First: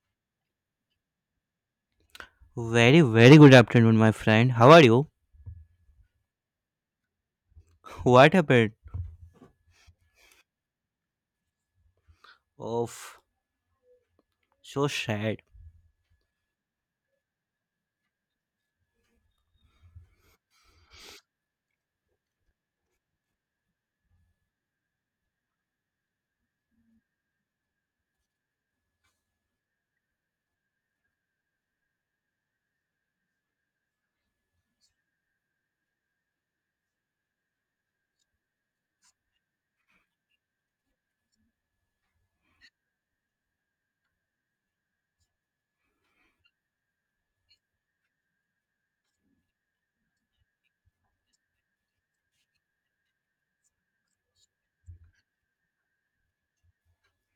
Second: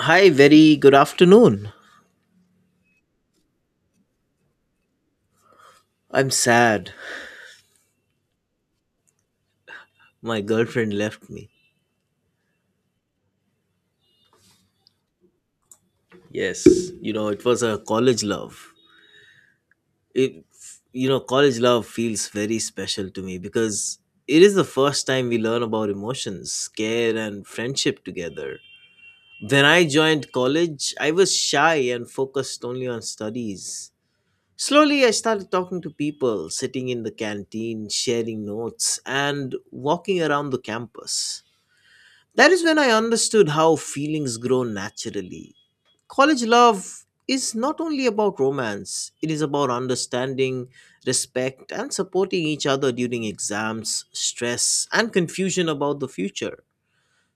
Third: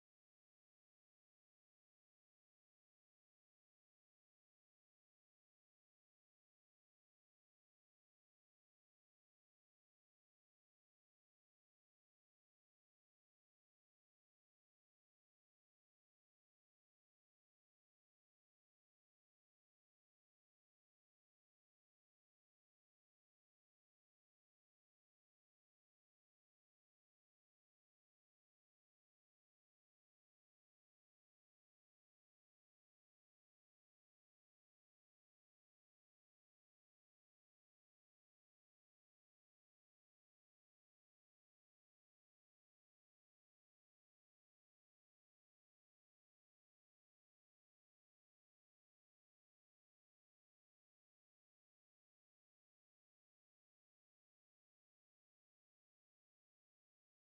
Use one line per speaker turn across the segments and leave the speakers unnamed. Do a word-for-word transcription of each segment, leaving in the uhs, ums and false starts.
Hi, very good afternoon.
Very, very good afternoon, my friend. How are you?
I'm sad.
What happened?
My girlfriend left me.
Oh, so sad.
Yes, you know, it was a college love. It, you know, college love feels very special to me because it is the first time we learn about emotions, care, and friendship together. When I joined college, I was shy and focused only on studies. Slowly, I started talking to people, sitting in the canteen, sharing notes, and walking around the campus. That is when I understood how feelings grow naturally. College love is not only about romance, it is about understanding, respect, and supporting each other during exams, stress, and confusion about the future.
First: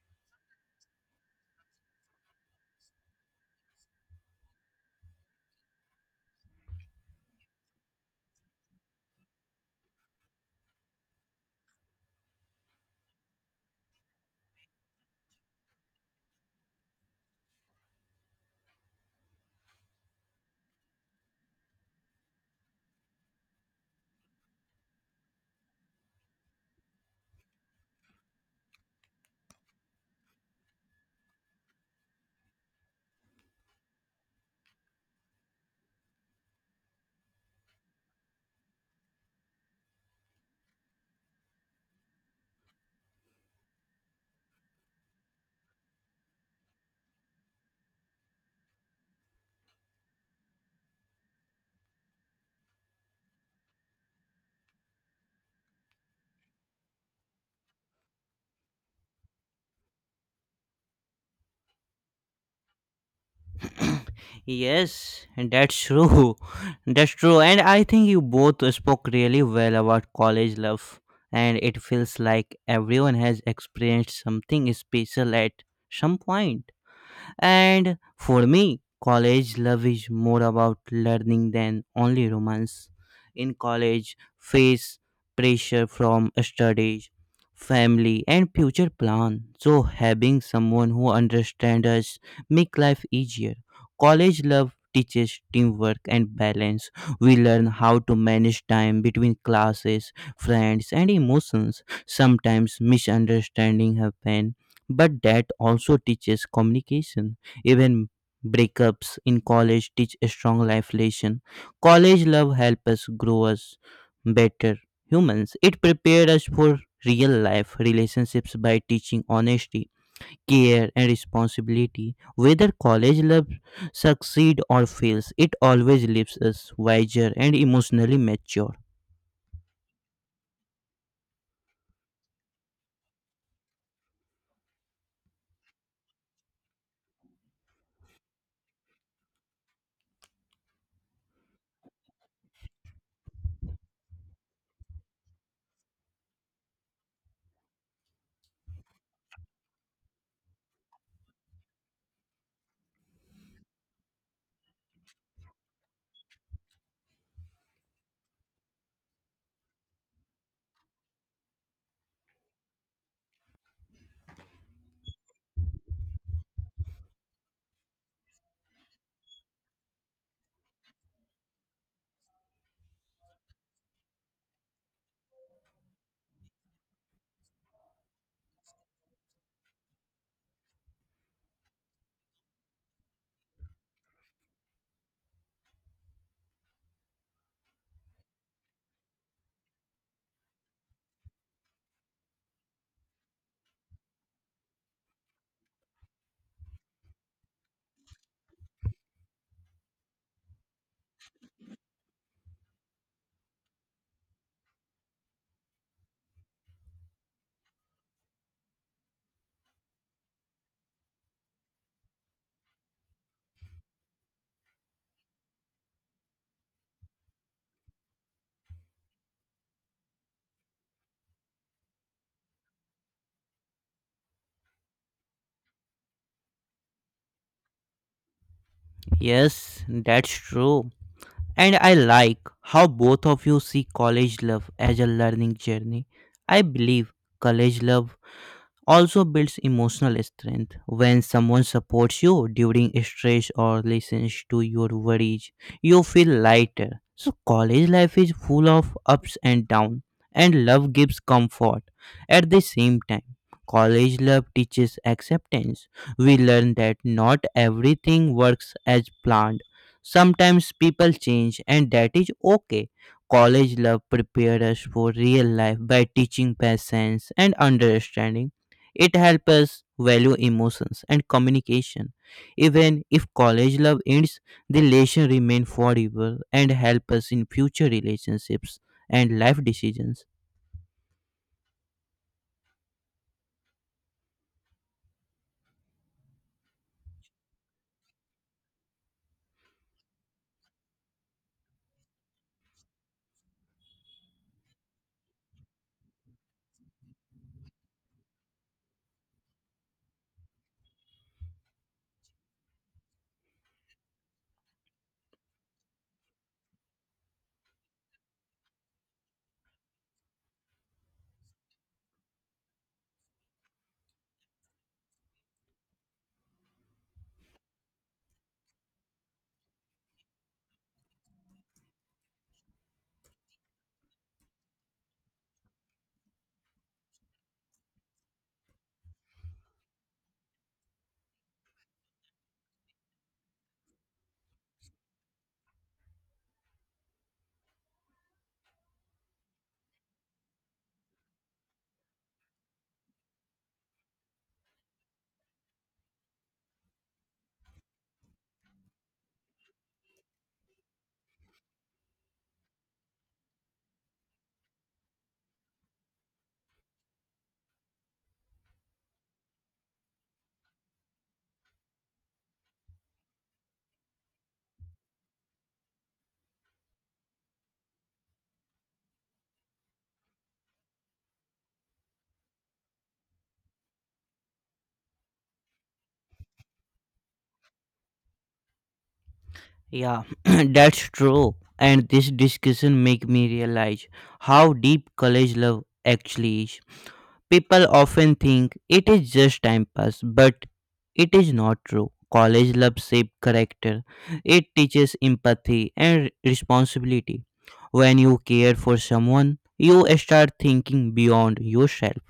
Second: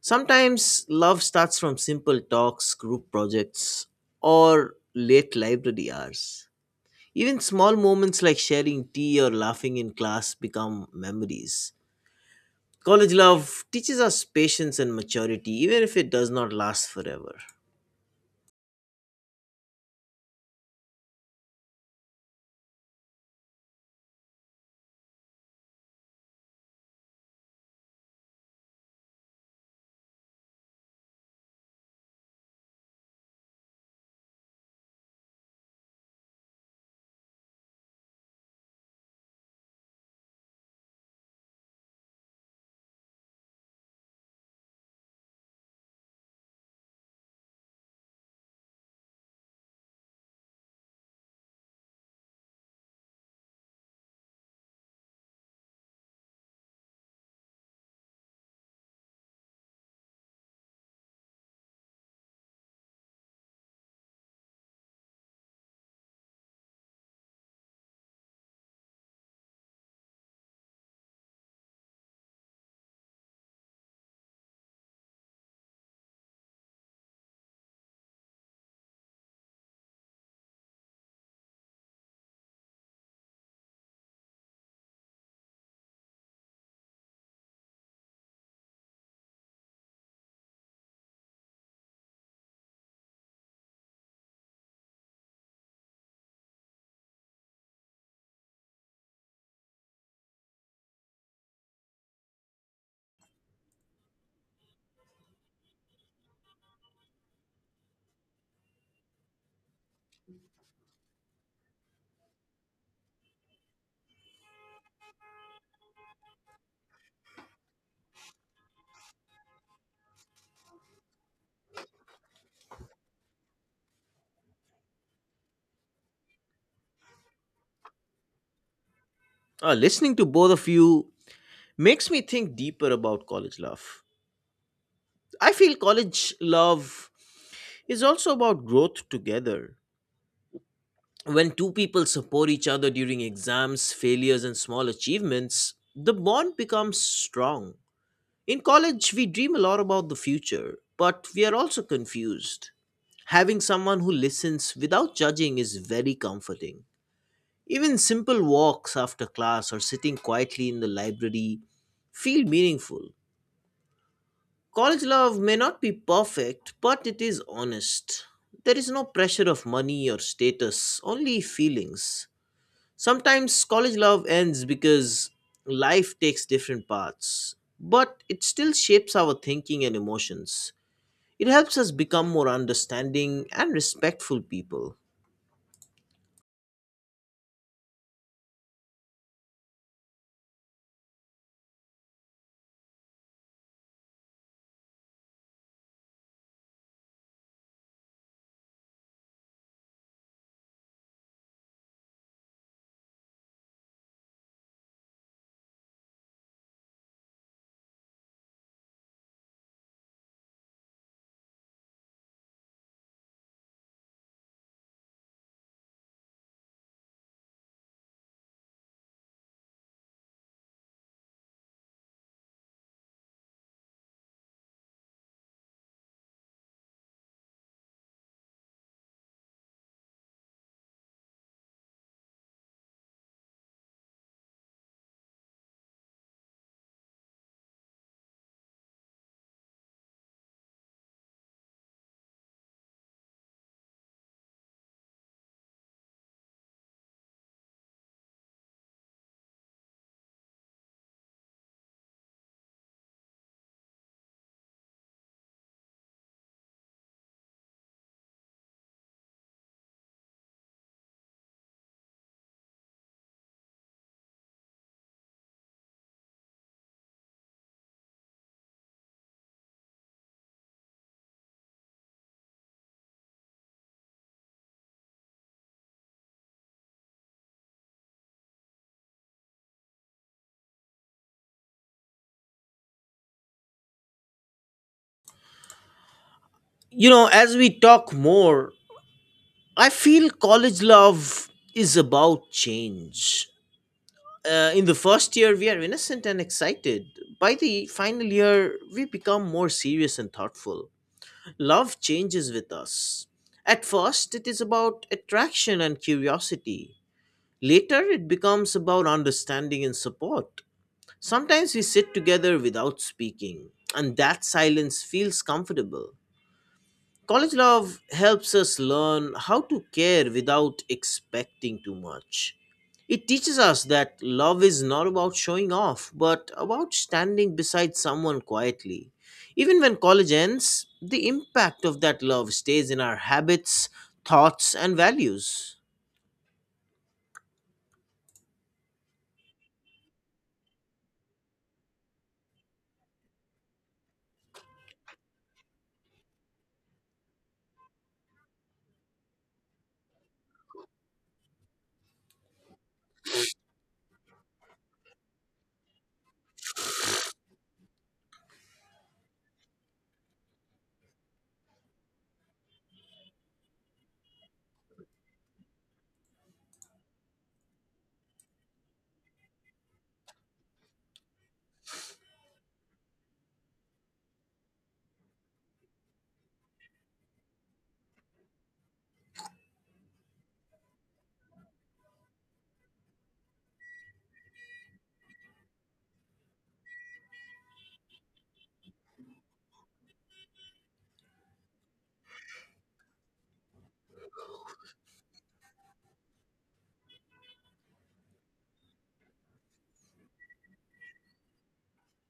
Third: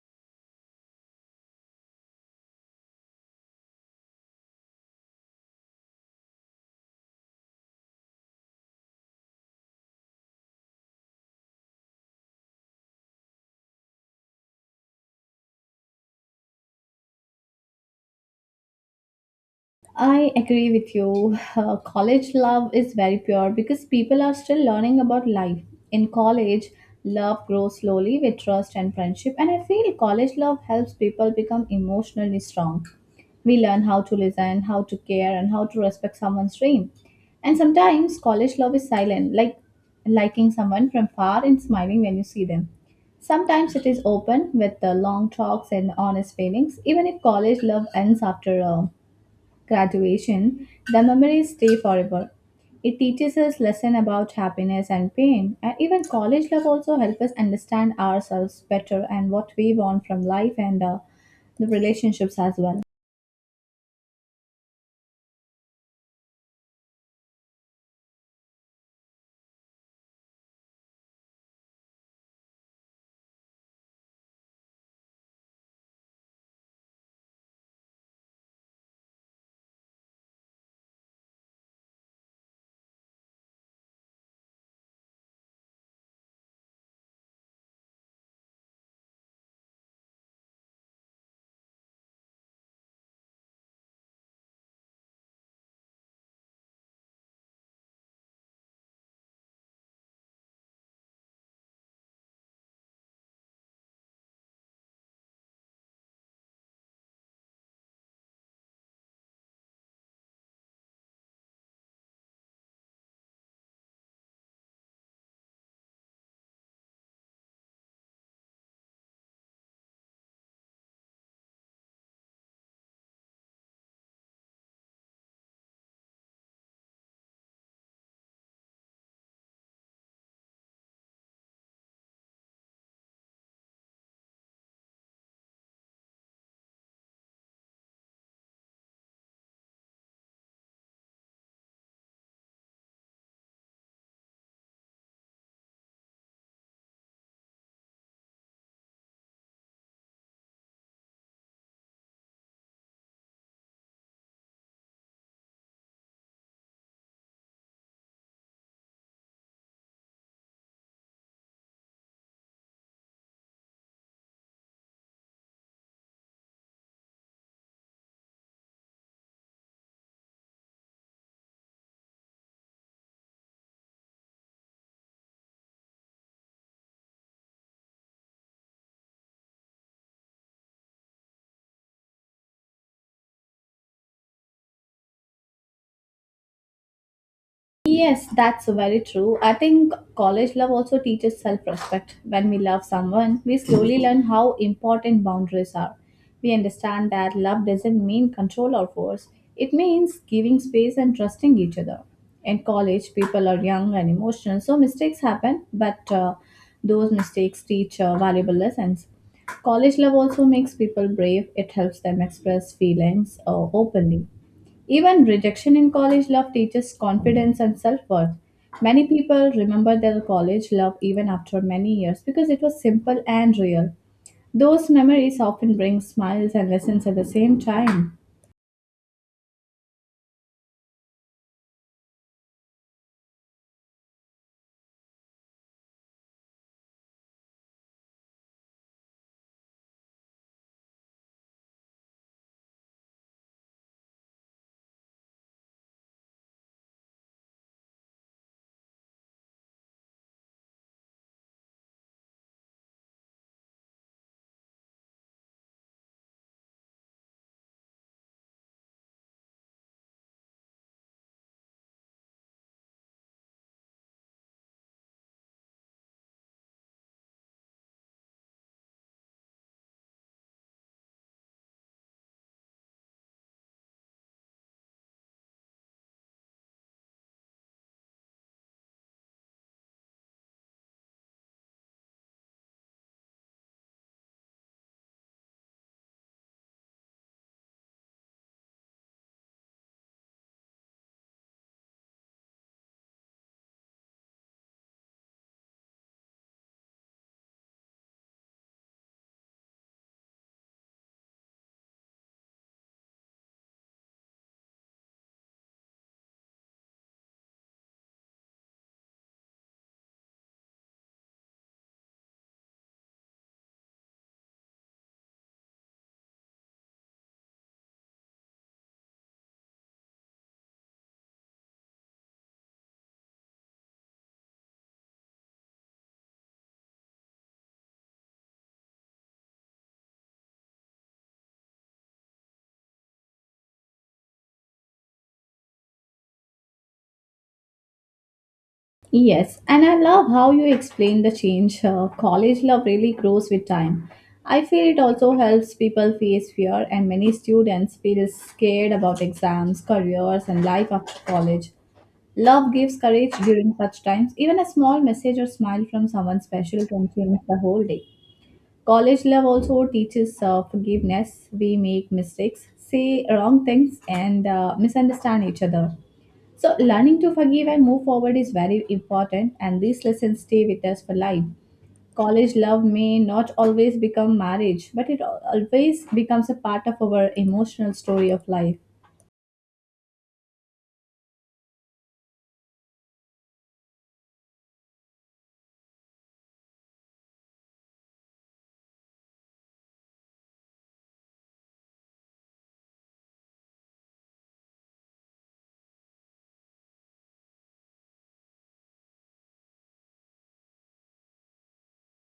Sometimes love starts from simple talks, group projects, or late library hours. Even small moments like sharing tea or laughing in class become memories. College love teaches us patience and maturity, even if it does not last forever.
I agree with you. Uh, college love is very pure because people are still learning about life. In college, love grows slowly with trust and friendship, and I feel college love helps people become emotionally strong. We learn how to listen, how to care, and how to respect someone's dream. And sometimes college love is silent, like liking someone from far and smiling when you see them. Sometimes it is open with the long talks and honest feelings, even if college love ends after a graduation, the memories stay forever. It teaches us lesson about happiness and pain, and even college love also helps us understand ourselves better and what we want from life and uh, the relationships as well.
Yes, that's true. That's true. And I think you both spoke really well about college love. And it feels like everyone has experienced something special at some point. And for me, college love is more about learning than only romance. In college, face pressure from studies, family, and future plan. So having someone who understands us make life easier. College love teaches teamwork and balance. We learn how to manage time between classes, friends, and emotions. Sometimes misunderstanding happen, but that also teaches communication. Even breakups in college teach a strong life lesson. College love helps us grow as better humans. It prepared us for real life relationships by teaching honesty, care, and responsibility. Whether college love succeed or fails, it always leaves us wiser and emotionally mature.
Uh, listening to both of you makes me think deeper about college love. I feel college love is also about growth together. When two people support each other during exams, failures, and small achievements, the bond becomes strong. In college, we dream a lot about the future, but we are also confused. Having someone who listens without judging is very comforting. Even simple walks after class or sitting quietly in the library feel meaningful. College love may not be perfect, but it is honest. There is no pressure of money or status, only feelings. Sometimes college love ends because life takes different paths, but it still shapes our thinking and emotions. It helps us become more understanding and respectful people.
Yes, that's very true. I think college love also teaches self respect. When we love someone, we slowly learn how important boundaries are. We understand that love doesn't mean control or force, it means giving space and trusting each other. In college, people are young and emotional, so mistakes happen, but uh, those mistakes teach uh, valuable lessons. College love also makes people brave, it helps them express feelings uh, openly even rejection in college love teaches confidence and self worth. Many people remember their college love even after many years because it was simple and real. Those memories often bring smiles and lessons at the same time.
Yes, that's true. And I like how both of you see college love as a learning journey. I believe college love also builds emotional strength. When someone supports you during stress or listens to your worries, you feel lighter. So college life is full of ups and downs, and love gives comfort. At the same time, college love teaches acceptance. We learn that not everything works as planned. Sometimes people change, and that is okay. College love prepares us for real life by teaching patience and understanding. It helps us value emotions and communication. Even if college love ends, the relation remain forever and help us in future relationships and life decisions.
You know, as we talk more, I feel college love is about change. Uh, in the first year, we are innocent and excited. By the final year, we become more serious and thoughtful. Love changes with us. At first, it is about attraction and curiosity. Later, it becomes about understanding and support. Sometimes we sit together without speaking, and that silence feels comfortable. College love helps us learn how to care without expecting too much. It teaches us that love is not about showing off, but about standing beside someone quietly. Even when college ends, the impact of that love stays in our habits, thoughts, and values.
Yes, and I love how you explain the change. Uh, college love really grows with time. I feel it also helps people face fear, and many students feel scared about exams, careers, and life after college. Love gives courage during such times. Even a small message or smile from someone special can change the whole day. College love also teaches uh, forgiveness. We make mistakes, say wrong things, and uh, misunderstand each other. So, learning to forgive and move forward is very important, and these lessons stay with us for life. College love may not always become marriage, but it al- always becomes a part of our emotional story of life.
Yeah, that's true. And this discussion make me realize how deep college love actually is. People often think it is just time pass, but it is not true. College love shape character. It teaches empathy and responsibility. When you care for someone, you start thinking beyond yourself.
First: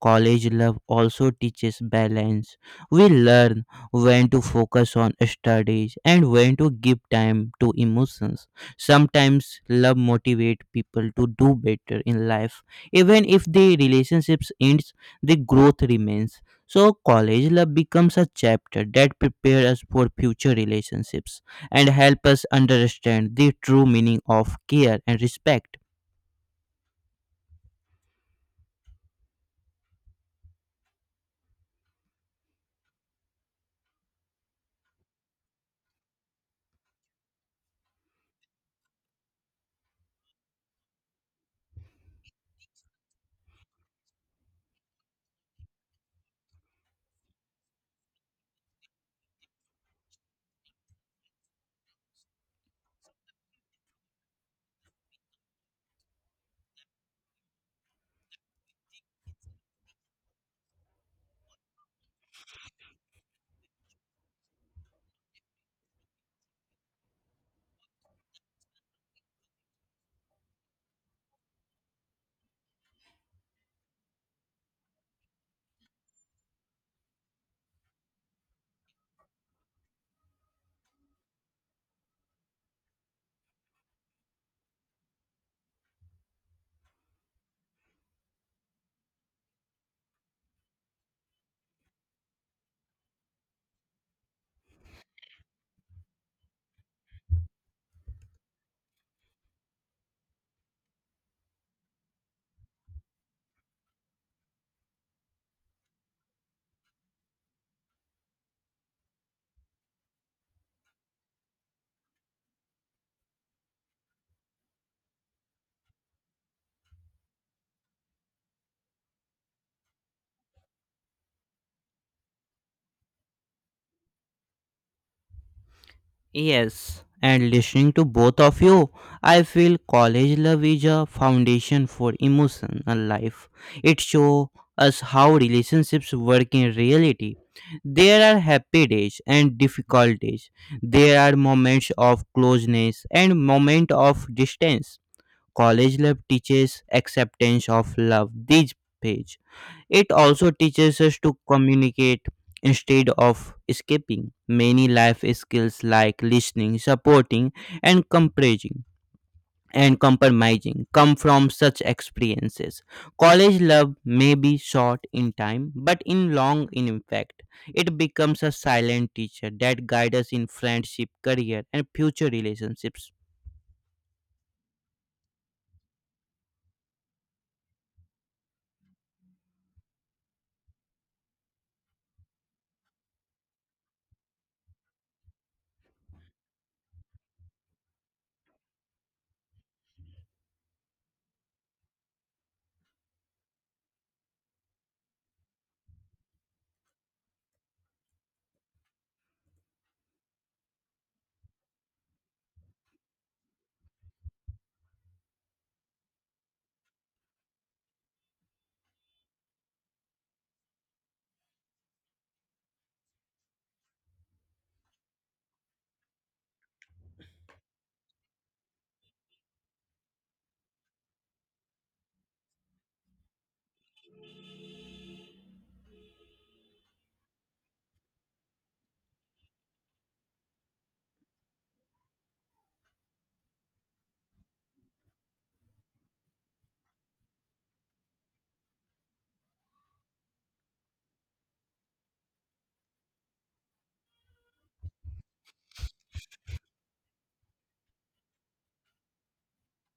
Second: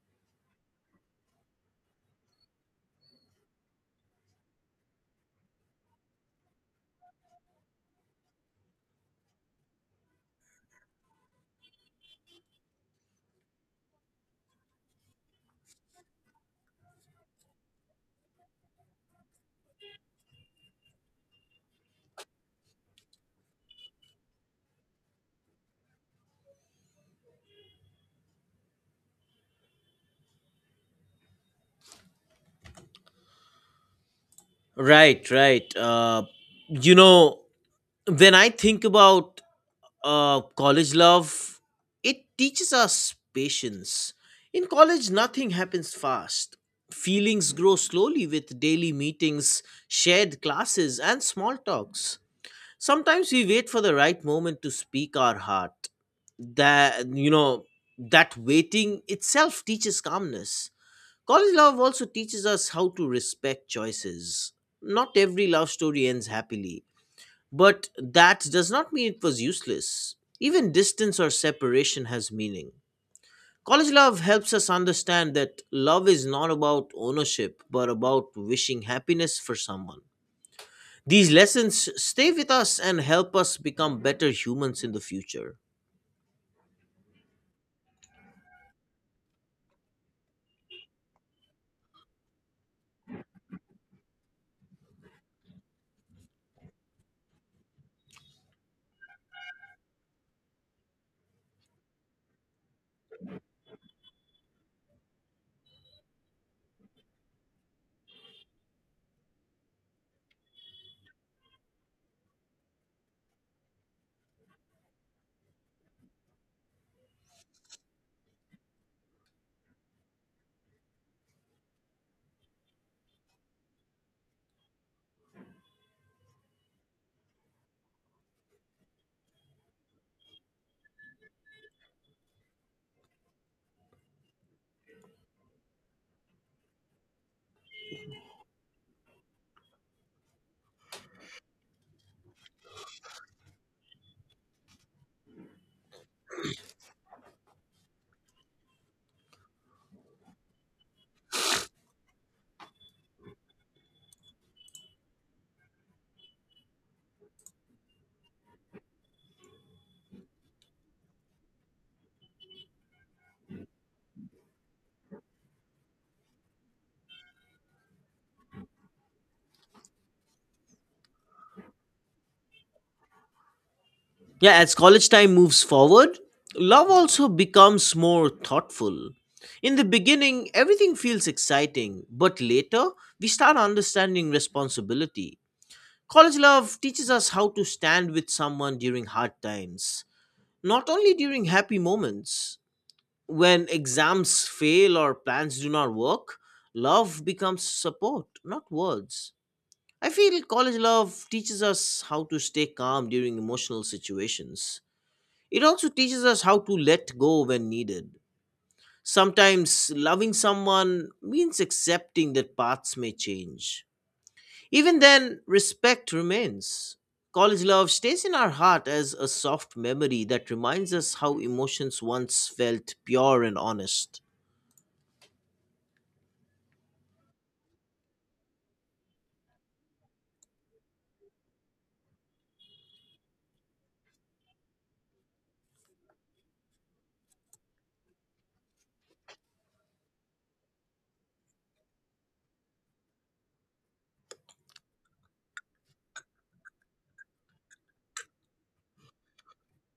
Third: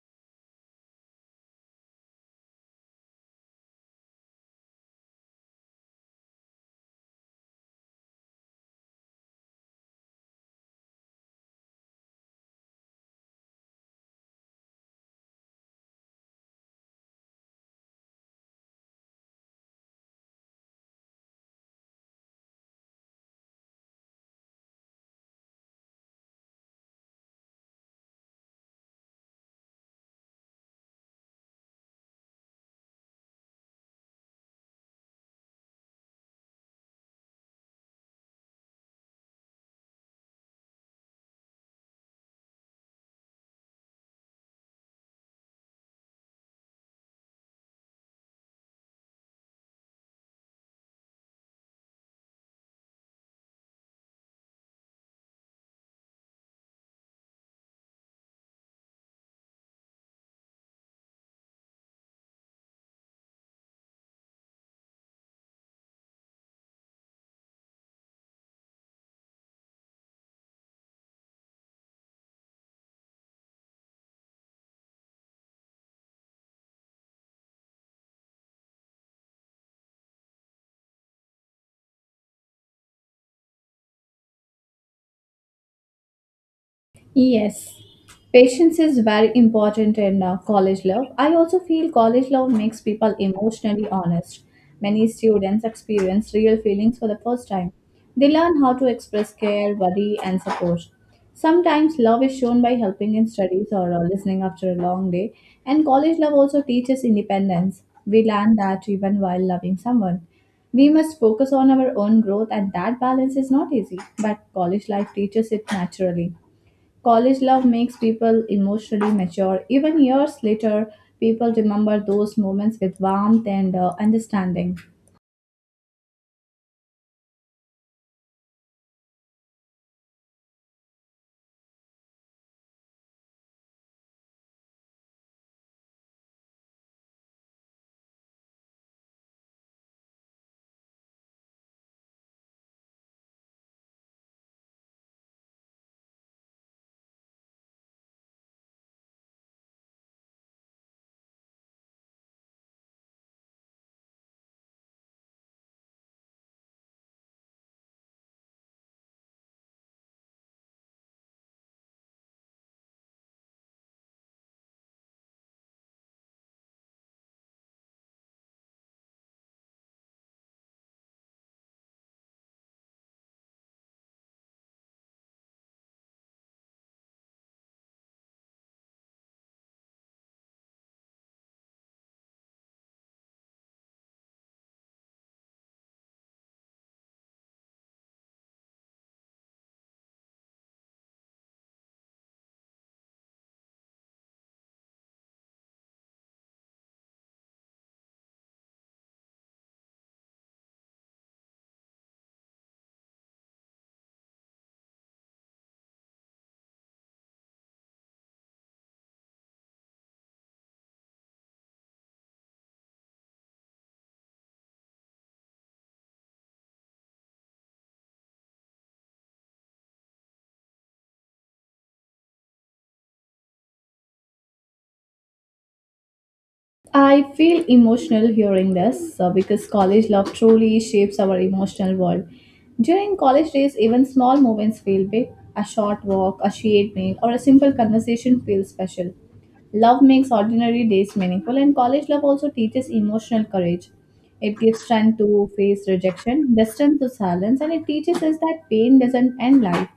College love also teaches balance. We learn when to focus on studies and when to give time to emotions. Sometimes love motivates people to do better in life. Even if the relationships ends, the growth remains. So college love becomes a chapter that prepares us for future relationships and help us understand the true meaning of care and respect.
Right, right. Uh, you know, when I think about uh, college love, it teaches us patience. In college, nothing happens fast. Feelings grow slowly with daily meetings, shared classes, and small talks. Sometimes we wait for the right moment to speak our heart. That, you know, that waiting itself teaches calmness. College love also teaches us how to respect choices. Not every love story ends happily, but that does not mean it was useless. Even distance or separation has meaning. College love helps us understand that love is not about ownership, but about wishing happiness for someone. These lessons stay with us and help us become better humans in the future.
Yes, patience is very important in uh, college love. I also feel college love makes people emotionally honest. Many students experience real feelings for the first time. They learn how to express care, worry, and support. Sometimes love is shown by helping in studies or uh, listening after a long day, and college love also teaches independence. We learn that even while loving someone. We must focus on our own growth, and that balance is not easy, but college life teaches it naturally. College love makes people emotionally mature. Even years later, people remember those moments with warmth and uh, understanding.
Yes, and listening to both of you, I feel college love is a foundation for emotional life. It shows us how relationships work in reality. There are happy days and difficult days. There are moments of closeness and moments of distance. College love teaches acceptance of love. This page. It also teaches us to communicate instead of escaping. Many life skills like listening, supporting, and comprising and compromising come from such experiences. College love may be short in time, but in long in impact. It becomes a silent teacher that guides us in friendship, career, and future relationships.
Yeah, as college time moves forward, love also becomes more thoughtful. In the beginning, everything feels exciting, but later, we start understanding responsibility. College love teaches us how to stand with someone during hard times, not only during happy moments. When exams fail or plans do not work, love becomes support, not words. I feel college love teaches us how to stay calm during emotional situations. It also teaches us how to let go when needed. Sometimes loving someone means accepting that paths may change. Even then, respect remains. College love stays in our heart as a soft memory that reminds us how emotions once felt pure and honest.
I feel emotional hearing this uh, because college love truly shapes our emotional world. During college days, even small moments feel big. A short walk, a shared meal, or a simple conversation feels special. Love makes ordinary days meaningful, and college love also teaches emotional courage. It gives strength to face rejection, distance to silence, and it teaches us that pain doesn't end life.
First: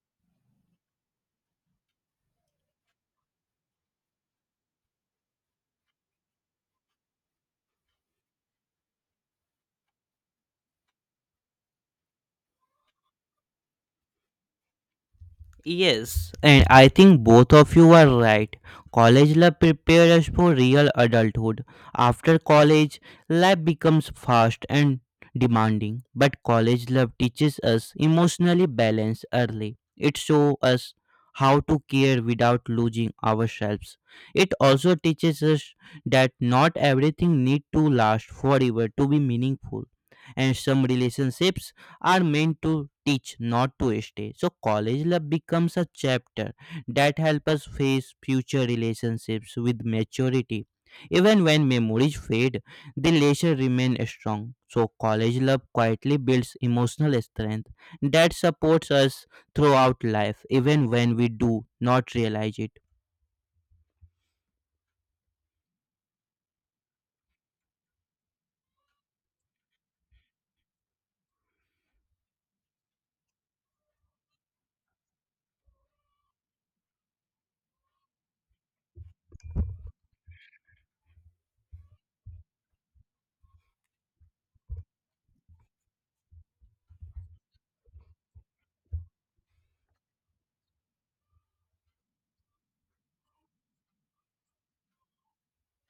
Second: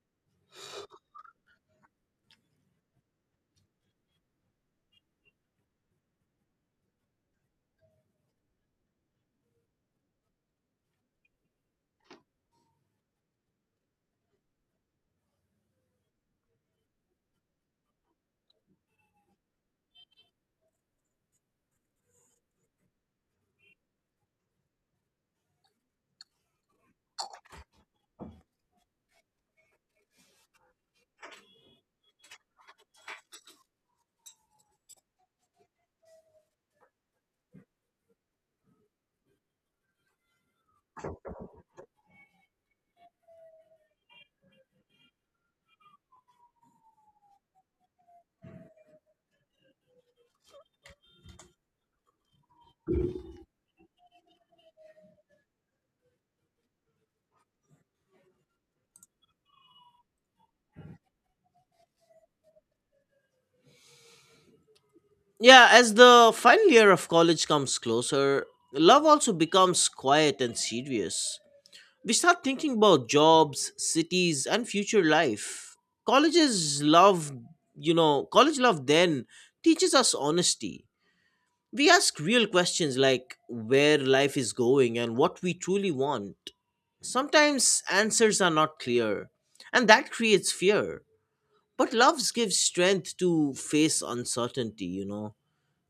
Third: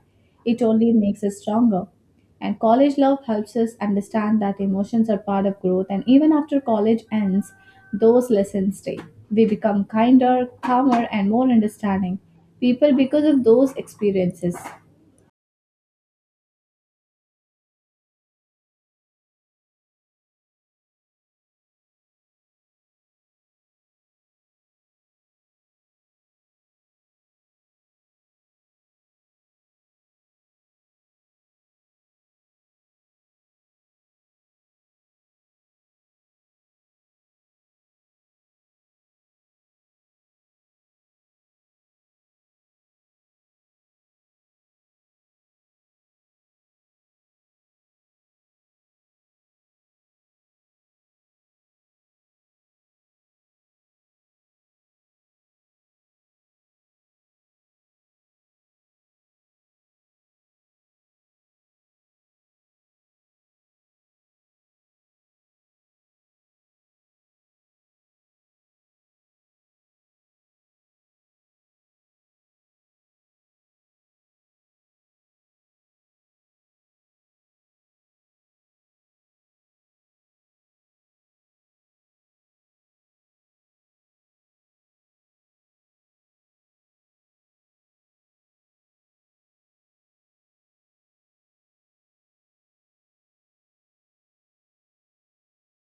It only makes us stronger. And college love helps us understand that emotions are part of growth, and even after college ends, those lessons stay. We become kinder, calmer, and more understanding people because of those experiences.
Yes, and I think both of you are right. College life prepares us for real adulthood. After college, life becomes fast and demanding, but college love teaches us emotionally balance early. It shows us how to care without losing ourselves. It also teaches us that not everything need to last forever to be meaningful, and some relationships are meant to teach, not to stay. So college life becomes a chapter that helps us face future relationships with maturity. Even when memories fade, the leisure remain strong. So college love quietly builds emotional strength that supports us throughout life, even when we do not realize it.
Yeah, as the final year of college comes closer, love also becomes quiet and serious. We start thinking about jobs, cities, and future life. College's love, you know, college love then teaches us honesty. We ask real questions like where life is going and what we truly want. Sometimes answers are not clear, and that creates fear. But love gives strength to face uncertainty, you know.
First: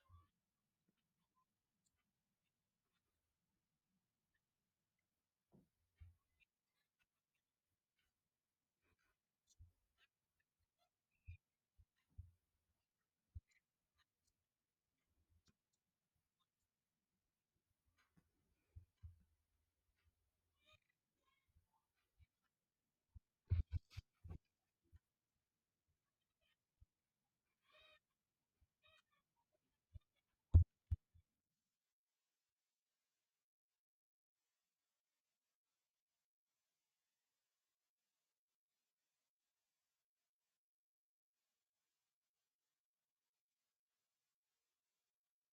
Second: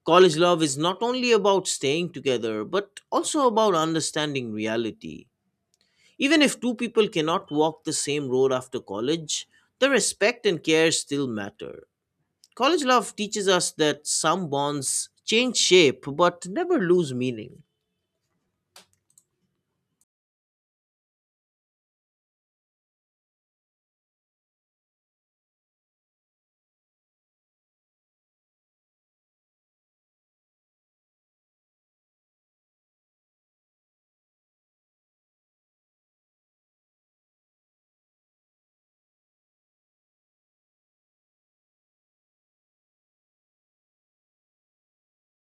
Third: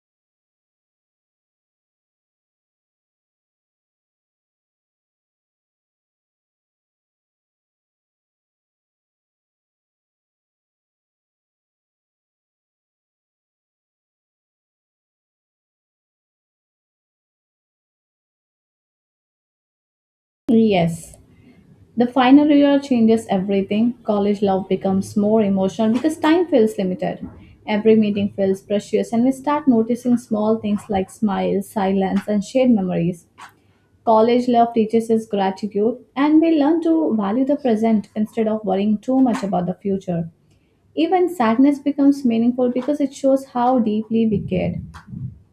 College love is not only about staying together, but also about understanding reality. Even if two people cannot walk the same road after college, the respect and care still matter. College love teaches us that some bonds change shape but never lose meaning.
Yes, the final year changes everything. College love becomes more emotional because time feels limited. Every meeting feels precious, and we start noticing small things like smiles, silence, and shared memories. College love teaches us gratitude, and we learn to value the present instead of worrying too much about the future. Even sadness becomes meaningful because it shows how deeply we cared.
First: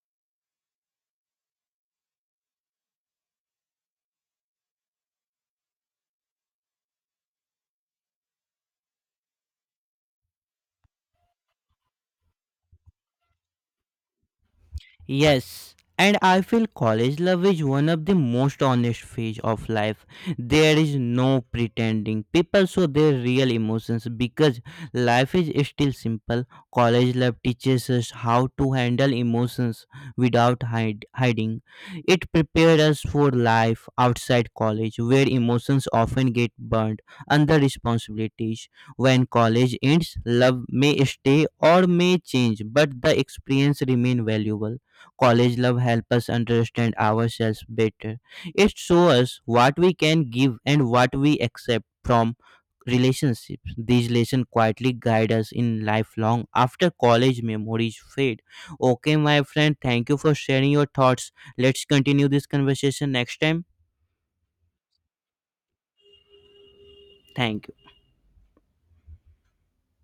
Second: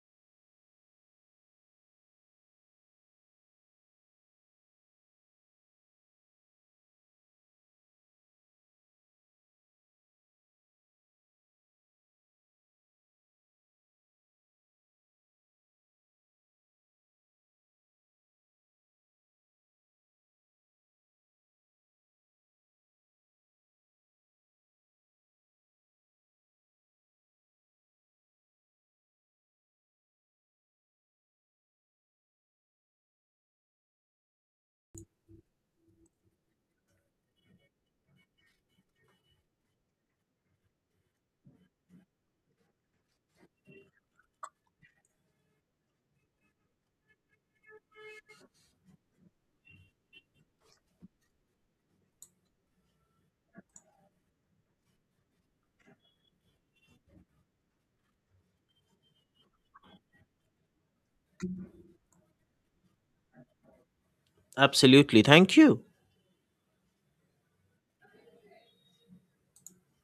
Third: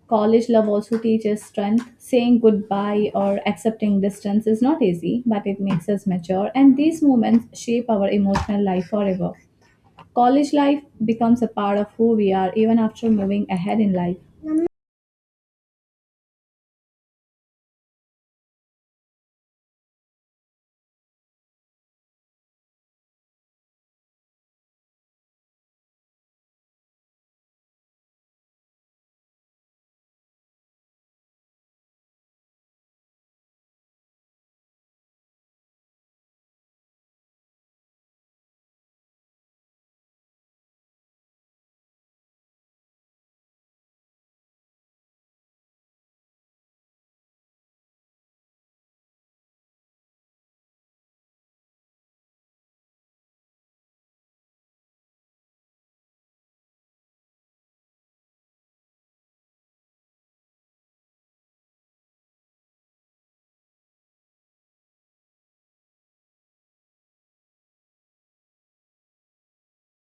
College love also teaches strength. Saying goodbye or accepting distance is not easy, but it makes us mature, and these moments shape our emotional life forever. College life becomes a part of who we are even after moving ahead in life.
Yes, and I feel college love is one of the most honest phase of life. There is no pretending. People show their real emotions because life is still simple. College love teaches us how to handle emotions without hide- hiding. It prepares us for life outside college where emotions often get burned under responsibilities. When college ends, love may stay or may change, but the experience remain valuable. College love help us understand ourselves better. It shows us what we can give and what we accept from relationships. These lessons quietly guide us in lifelong after college memories fade. Okay, my friend, thank you for sharing your thoughts. Let's continue this conversation next time.
Absolutely. Thank you.
Thank you.